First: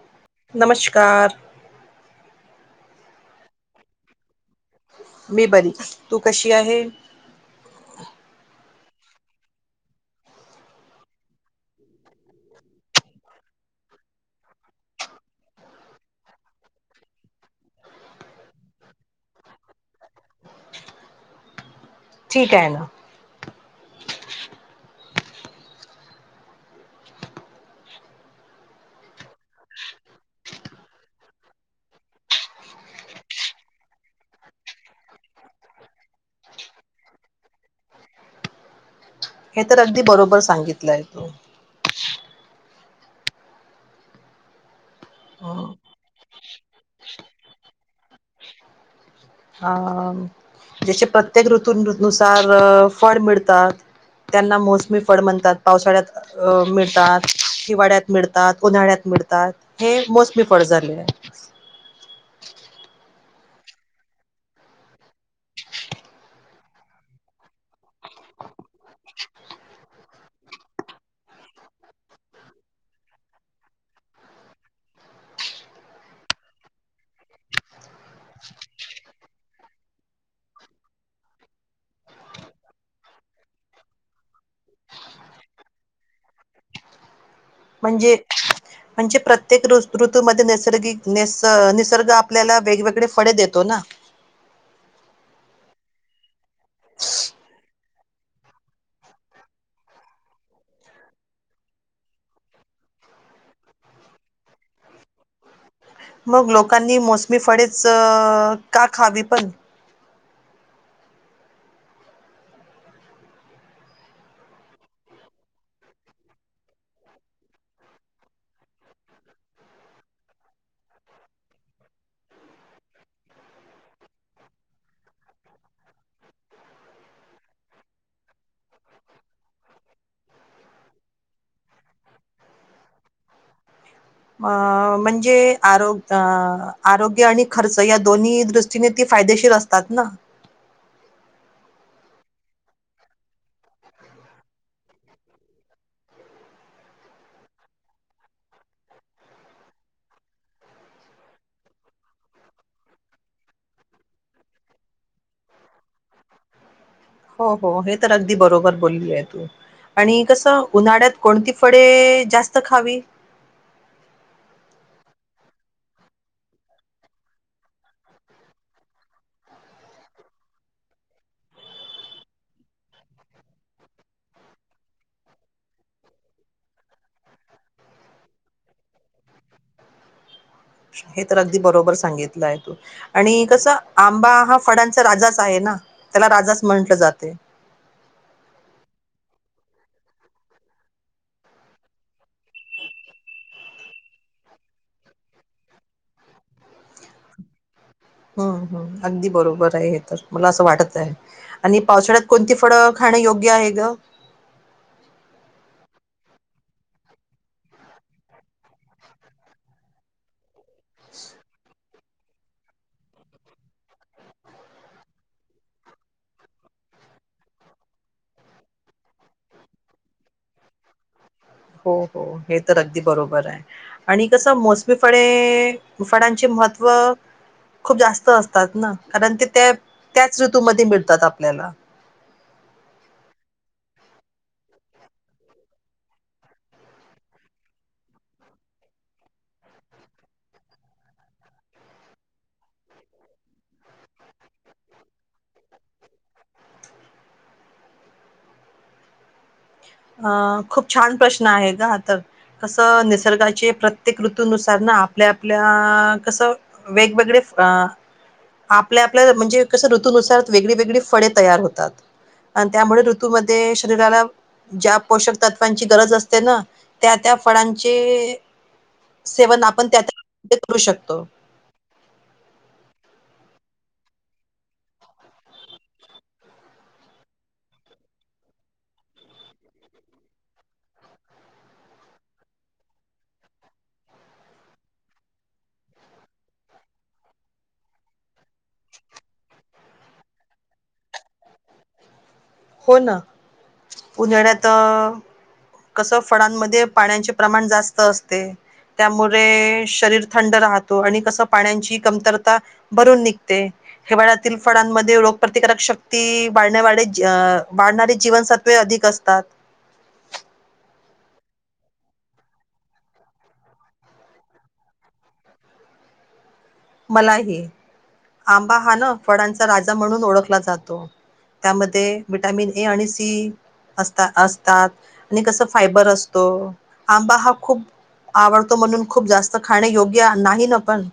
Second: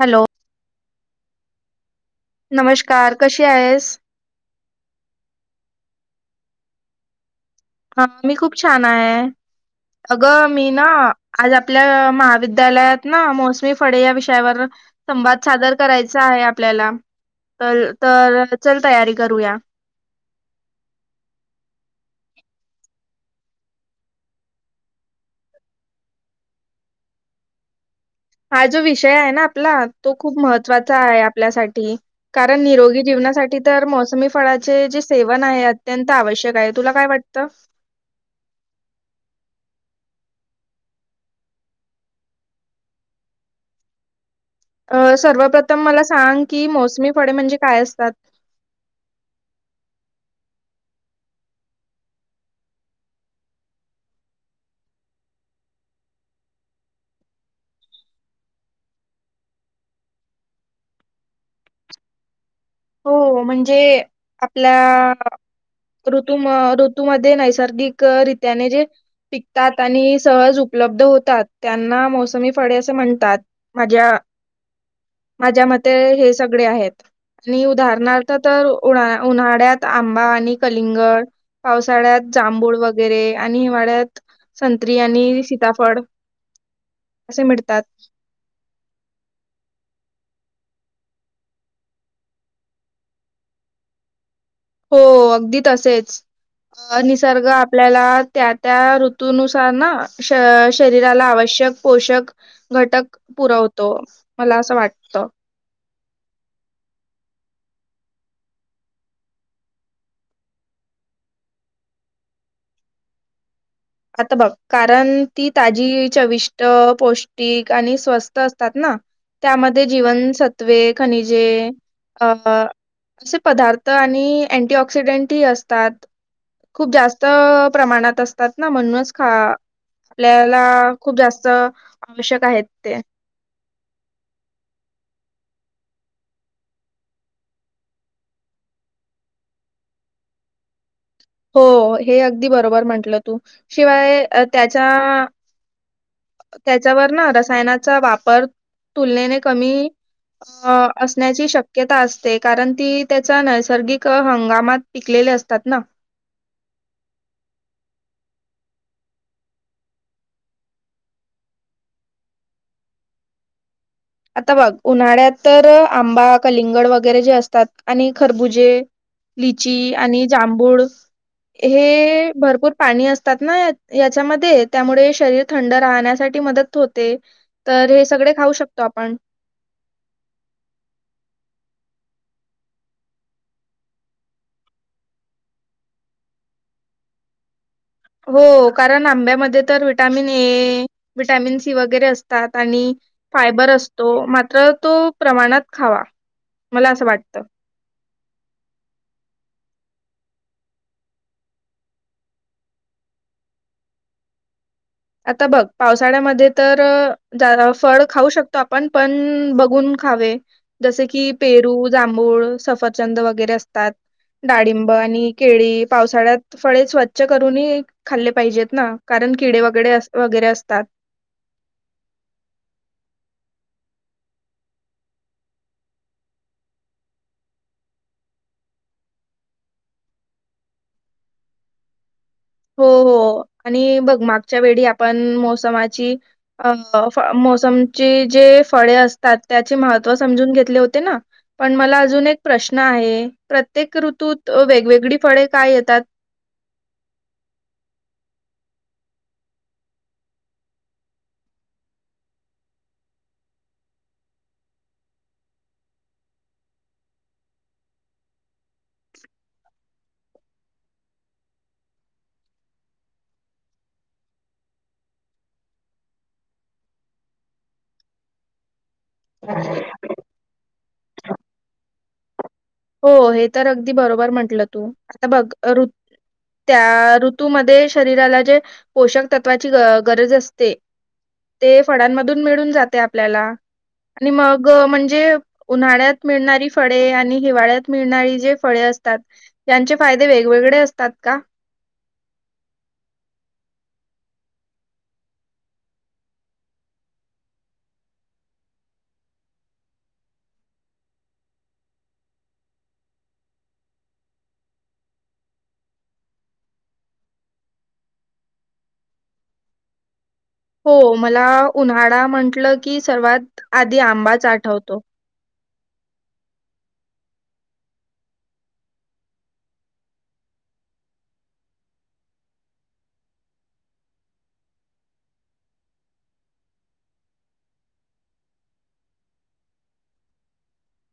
Hello! नमस्कार! नमस्कार कशी आहेस? मी बरी तू कशी आहे? हा मी खूप छान आहे. अगं मी ना आज आपल्या महाविद्यालयात ना मोसमी फळे या विषयावर संवाद सादर करायचा आहे आपल्याला. तर तर चल तयारी करूया? ठीक आहे ना. हा जो विषय आहे ना आपला तो खूप महत्त्वाचा आहे आपल्यासाठी कारण निरोगी जीवनासाठी तर मोसमी फळाचे जे सेवन आहे अत्यंत आवश्यक आहे. तुला काय वाटतं? हे तर अगदी बरोबर सांगितलं तू. अह सर्वप्रथम मला सांग की मोसमी फळे म्हणजे काय असतात? अह जसे प्रत्येक ऋतूनुसार फळ मिळतात. त्यांना मोसमी फळ म्हणतात. पावसाळ्यात अह मिळतात, हिवाड्यात मिळतात, उन्हाळ्यात मिळतात हे मोसमी फळ झाले आहे. हो म्हणजे आपल्या ऋतू म ऋतूमध्ये नैसर्गिक रित्याने जे पिकतात आणि सहज उपलब्ध होतात त्यांना मोसमी फळे असे म्हणतात. माझ्या माझ्या मते हे सगळे आहेत. आणि उदाहरणार्थ तर उन्हा उन्हाळ्यात आंबा आणि कलिंगड पावसाळ्यात जांभूळ वगैरे आणि हिवाळ्यात संत्री आणि सीताफळ असे मिळतात. जे म्हणजे प्रत्येक ऋ ऋतूमध्ये नैसर्गिक निस निसर्ग आपल्याला वेगवेगळे फळे देतो ना हो अगदी तसेच अह निसर्ग आपल्याला त्या त्या ऋतूनुसार ना श शरीराला आवश्यक पोषक घटक पुरवतो मला असं वाटतं. मग लोकांनी मोसमी फळेच का खावी पण आता बघ कारण ती, ताजी चविष्ट पौष्टिक आणि स्वस्त असतात ना त्यामध्ये जीवनसत्वे, खनिजे अं असे पदार्थ आणि अँटी ऑक्सिडेंट ही असतात. खूप जास्त प्रमाणात असतात. ना म्हणूनच खा. आपल्याला खूप जास्त आवश्यक आहेत ते अ म्हणजे आरोग आरोग्य आणि खर्च या दृष्टीने फायदेशीर असतात ना हो हे अगदी बरोबर म्हंटलं तू शिवाय त्याच्या त्याच्यावर ना रसायनाचा वापर तुलनेने कमी अ असण्याची शक्यता असते कारण ती त्याच्या नैसर्गिक हंगामात पिकलेले असतात ना हो हो हे तर अगदी बरोबर बोली आहे. तू आणि कसं उन्हाळ्यात कोणती फळे जास्त खावी? आता बघ उन्हाळ्यात तर आंबा, कलिंगड वगैरे जे असतात आणि खरबुजे. लीची आणि जांभूळ. हे भरपूर पाणी असतात ना याच्यामध्ये त्यामुळे शरीर थंड राहण्यासाठी मदत. होते हे तर सगळे खाऊ शकतो आपण. हे तर अगदी बरोबर सांगितलंय तू. आणि कसं आंबा हा फडांचा राजाच आहे ना त्याला राजाच म्हंटलं जाते. हो कारण आंब्यामध्ये तर विटॅमिन ए विटॅमिन सी वगैरे असतात आणि. फायबर असतो मात्र तो प्रमाणात. खावा मला असं वाटतं. हम्म हम्म अगदी बरोबर आहे हे तर मला असं वाटत आहे. आणि पावसाळ्यात कोणती फळं खाणं योग्य आहे ग? आता बघ पावसाळ्यामध्ये तर फळ खाऊ शकतो आपण पण बघून. खावे जसे की पेरू, जांभूळ, सफरचंद वगैरे असतात. डाळिंब आणि केळी पावसाळ्यात फळे स्वच्छ करूनही. खाल्ले पाहिजेत ना कारण किडे वगैरे, वगैरे असतात. हो. हो. हे तर अगदी बरोबर आहे. आणि कसं मोसमी फळे फळांचे महत्त्व. खूप जास्त असतात ना कारण ते त्या त्याच ऋतूमध्ये मिळतात आपल्याला. हो. हो आणि बगमागच्या वेळी आपण मोसमाची. अ मोसमची जे फळे असतात त्याचे महत्व समजून घेतले होते ना. पण मला अजून एक प्रश्न आहे प्रत्येक ऋतूत वेगवेगळी फळे का येतात? अ खूप छान आहे हा तर. कसं निसर्गाचे प्रत्येक ऋतनुसार ना आपल्या आपल्या कसं. वेगवेगळे आपल्या आपल्या म्हणजे कसं ऋतनुसार. वेगळी वेगळी फळे तयार होतात आणि त्यामुळे ऋतूमध्ये शरीराला. ज्या पोषक तत्वांची गरज असते ना त्या त्या फळांचे. सेवन आपण त्या करू शकतो. हो हे तर अगदी बरोबर म्हंटलं तू आता बघ. त्या ऋतूमध्ये शरीराला जे पोषक तत्वाची गरज असते. ते फळांमधून मिळून जाते आपल्याला. आणि मग म्हणजे उन्हाळ्यात मिळणारी फळे आणि. हिवाळ्यात मिळणारी जे फळे असतात त्यांचे फायदे वेगवेगळे असतात का? हो ना उन्हाळ्यात अ कस फळांमध्ये पाण्याचे प्रमाण जास्त असते. त्यामुळे शरीर थंड राहतो आणि कसं पाण्याची कमतरता भरून निघते हिवाळ्यातील फळांमध्ये रोगप्रतिकारक शक्ती वाढण्या वाढ जी अ वाढणारी जीवनसत्वे अधिक असतात. हो मला उन्हाळा म्हटलं की सर्वात आधी आंबाच आठवतो. मलाही आंबा हा न फळांचा राजा म्हणून ओळखला जातो. त्यामध्ये विटॅमिन ए आणि सी असता असतात आणि कसं फायबर असतो आंबा हा खूप आवडतो म्हणून खूप जास्त खाणे योग्य नाही ना पण.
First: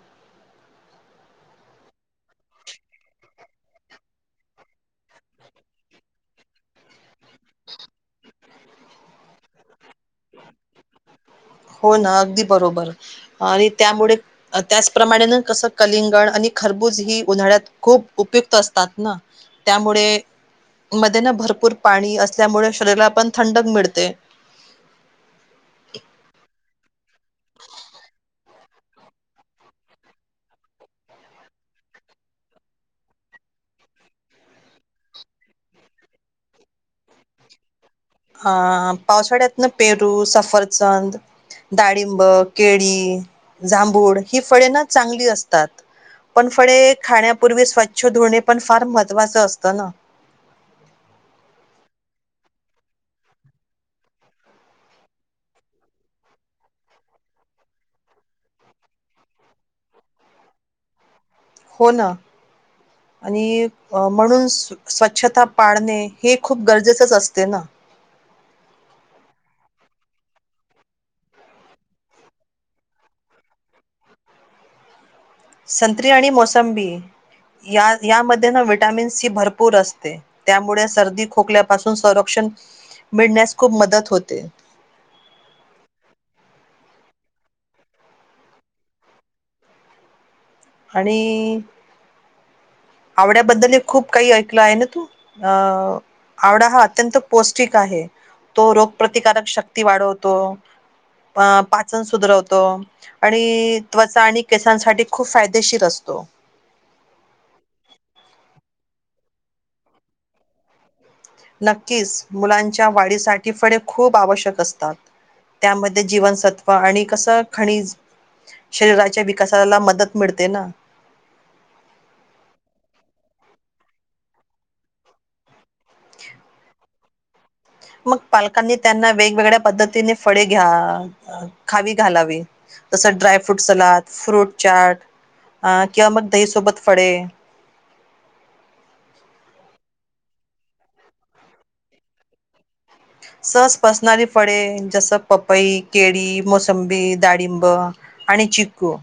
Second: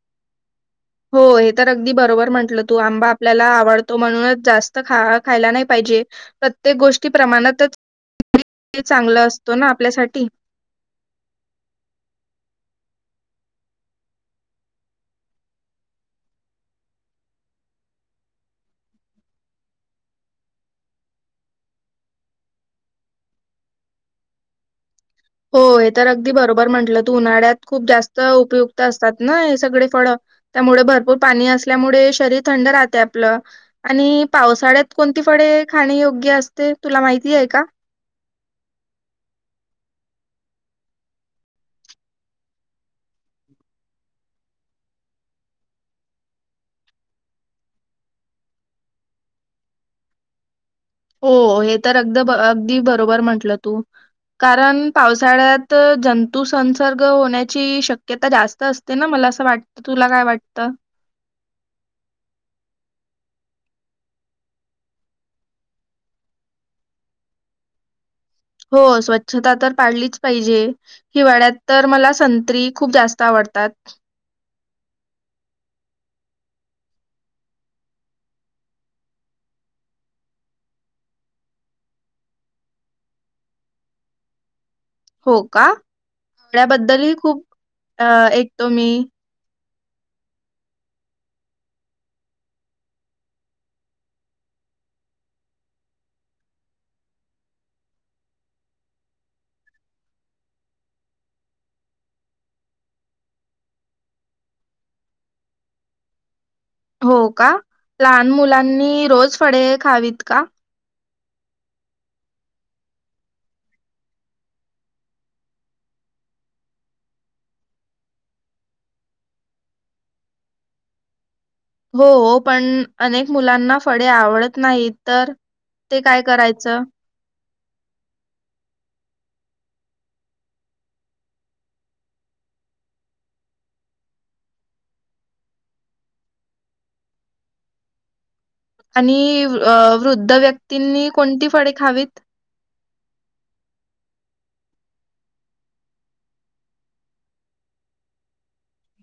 हो हे तर अगदी बरोबर म्हणटलं तू आंबा आपल्याला आवडतो म्हणूनच जास्त ख खायला नाही पाहिजे. प्रत्येक गोष्टी प्रमाणातच चांगला असतो ना आपल्यासाठी. हो ना अगदी बरोबर आणि त्यामुळे त्याचप्रमाणे कसं कलिंगण आणि खरबूज ही उन्हाळ्यात खूप उपयुक्त असतात ना. त्यामुळे मध्ये ना भरपूर पाणी असल्यामुळे शरीराला पण थंडक मिळते. हो हे तर अगदी बरोबर म्हंटलं तू उन्हाळ्यात खूप जास्त उपयुक्त असतात ना हे सगळे फळ. त्यामुळे भरपूर पाणी असल्यामुळे शरीर थंड राहतय आपलं. आणि पावसाळ्यात कोणती फडे खाणे योग्य असते तुला माहिती आहे का? अ पावसाळ्यातून पेरू, सफरचंद डाळिंब, केळी, जांभूळ ही फळे ना चांगली असतात. पण फळे खाण्यापूर्वी स्वच्छ धुणे पण फार महत्त्वाचं असतं ना. हो हे तर अगद अगदी बरोबर म्हंटलं तू. कारण पावसाळ्यात जंतुसंसर्ग होण्याची शक्यता जास्त असते. ते ना मला असं वाटत तुला काय वाटतं? हो ना आणि म्हणून सु स्वच्छता पाळणे हे खूप गरजेचंच असते ना. हो स्वच्छता तर पाडलीच पाहिजे. हिवाळ्यात तर मला संत्री खूप जास्त आवडतात. संत्री आणि मोसंबी या यामध्ये ना विटॅमिन सी भरपूर असते. त्यामुळे सर्दी खोकल्यापासून संरक्षण मिळण्यास खूप मदत होते. हो का याबद्दलही खूप अ ऐकतो मी. आणि आवड्याबद्दल ही खूप काही ऐकलं आहे ना तू अ आवडा हा अत्यंत पौष्टिक आहे तो रोगप्रतिकारक शक्ती वाढवतो. अ पाचन सुधरवतो. आणि त्वचा आणि केसांसाठी खूप फायदेशीर असतो. हो का लहान मुलांनी रोज फडे खावीत का? नक्कीच मुलांच्या वाढीसाठी फळे खूप आवश्यक असतात. त्यामध्ये जीवनसत्त्व आणि कसं खनिज शरीराच्या विकासाला मदत मिळते ना. हो पण अनेक मुलांना फळे आवडत नाही तर ते काय करायचं? मग पालकांनी त्यांना वेगवेगळ्या पद्धतीने फळे घ्या खावी घालावी तसं dry fruit salad, fruit chaat किंवा मग दहीसोबत फडे आणि वृद्ध व्यक्तींनी कोणती फडे खावीत? सहज पचसणारी फडे, जसं पपई, केळी, मोसंबी, दाडिंब आणि चिक्कू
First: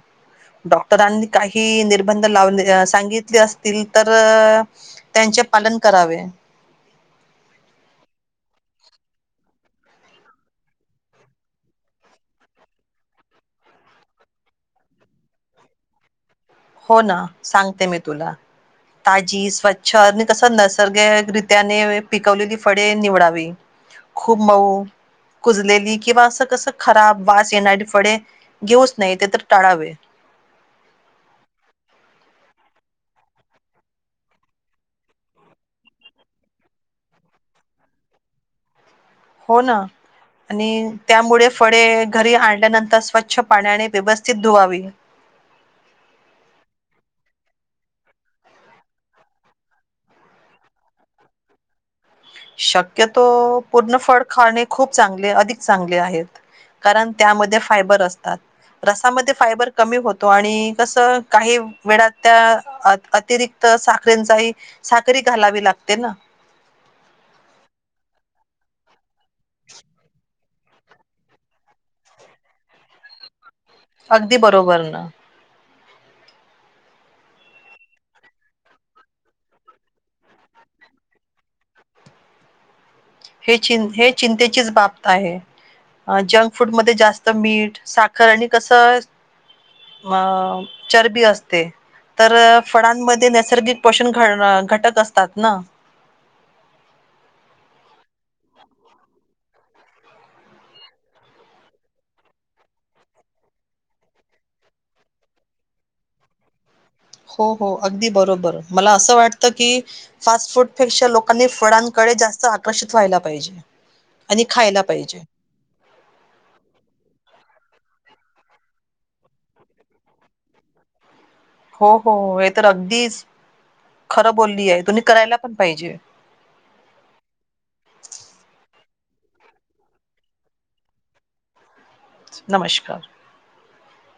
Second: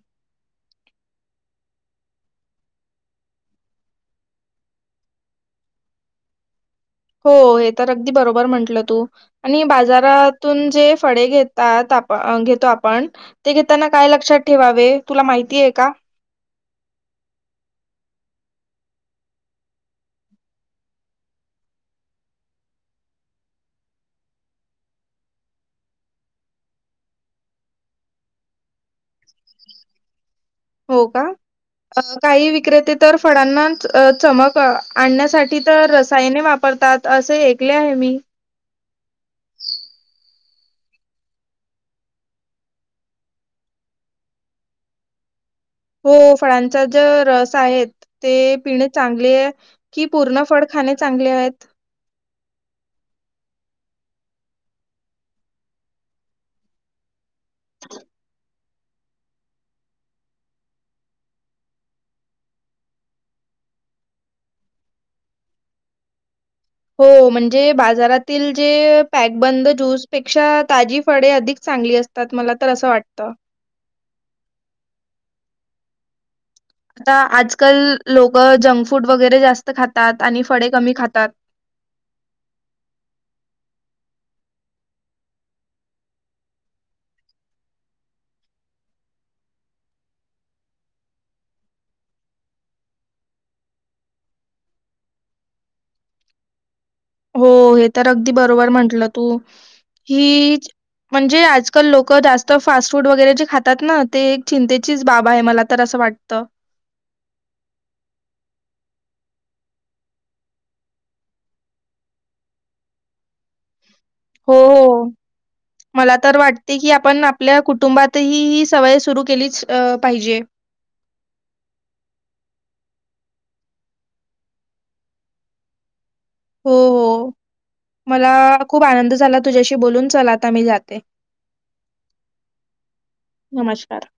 डॉक्टरांनी काही निर्बंध लावले, सांगितले असतील तर्र त्यांचे पालन करावे. हो हे तर अगदी बरोबर म्हंटलं तू. आणि बाजारातून जे फडे घेतात आप घेतो आपण ते घेताना काय लक्षात ठेवावे तुला माहितीय का? हो ना, सांगते मी तुला. ताजी, स्वच्छ, आणि तसं नसर्गिक रित्याने पिकवलेली फडे निवडावी. खूप मऊ कुजलेली किंवा असं कसं खराब, वास येणारी फडे घेऊच नये तेतर टाळावे. हो का? अ, काही विक्रेते तर फडांना चमक आणण्यासाठी तर सायने वापरतात. तसे ऐकले आहे मी. हो ना आणि त्यामुळे फडे घरी आणल्यानंतर स्वच्छ पाण्याने व्यवस्थित धुवावी. हो, फळांचा ज रस आहेत ते पिणे चांगले आए? की पूर्ण फड खाणे चांगले आहेत? शक्यतो पूर्ण फड खाणे खूप चांगले, अधिक चांगले आहेत. कारण त्यामध्ये फायबर असतात. रसामध्ये फायबर कमी होतो, आणि कसं काही वेडात त्या अ अतिरिक्त साखरेंचाही साखरहि घालावी लागते ना? हो, म्हणजे बाजारातील जे पॅकबंद ज्यूसपेक्षा ताजी फळे अधिक चांगली अस त्यात मला तर असं वाटतं अगदी बरोबर ना. आता आजकाल लोकं जंक फूड वगेरे जास्त खातात, आणि फडे कमी खातात. हे चिन हे चिंतेचीच बाब्त आहे. अं जंक फूड मध्ये जास्त मीठ साखर हे कसंच मं चरबी असते तर फडांमध्ये नैसर्गिक पषुण घणं घटक असतात ना? हो हे तर अगदी बरोबर म्हंटलं तू. हिच म्हणजे आजकाल लोकं जास्त फास्ट फूड वगरे जे खातात ना ते एक चिंतेचीच बाब आहे मला तर असं वाटतं हो हो अगदी बरोबर, मला असं वाटतं की फास्ट फूडपेक्षा लोकांनी फडांकडे जास्त आकर्षित व्हायला पाहिजे. आणि हो खायला हो पाहिजे मला तर वाटतंय की आपण आपल्या कुटुंबातही, ही सवय सुरू केलीच पाहिजे. हो हो, हे तर अगदीच खरं बोललीय, तुम्ही करायला पण पाहिजे. हो हो मलाआ खूप आनंद झाला तुझ्याशी बोलून, चल आता मी जाते. नमष्कार. नमष्कार.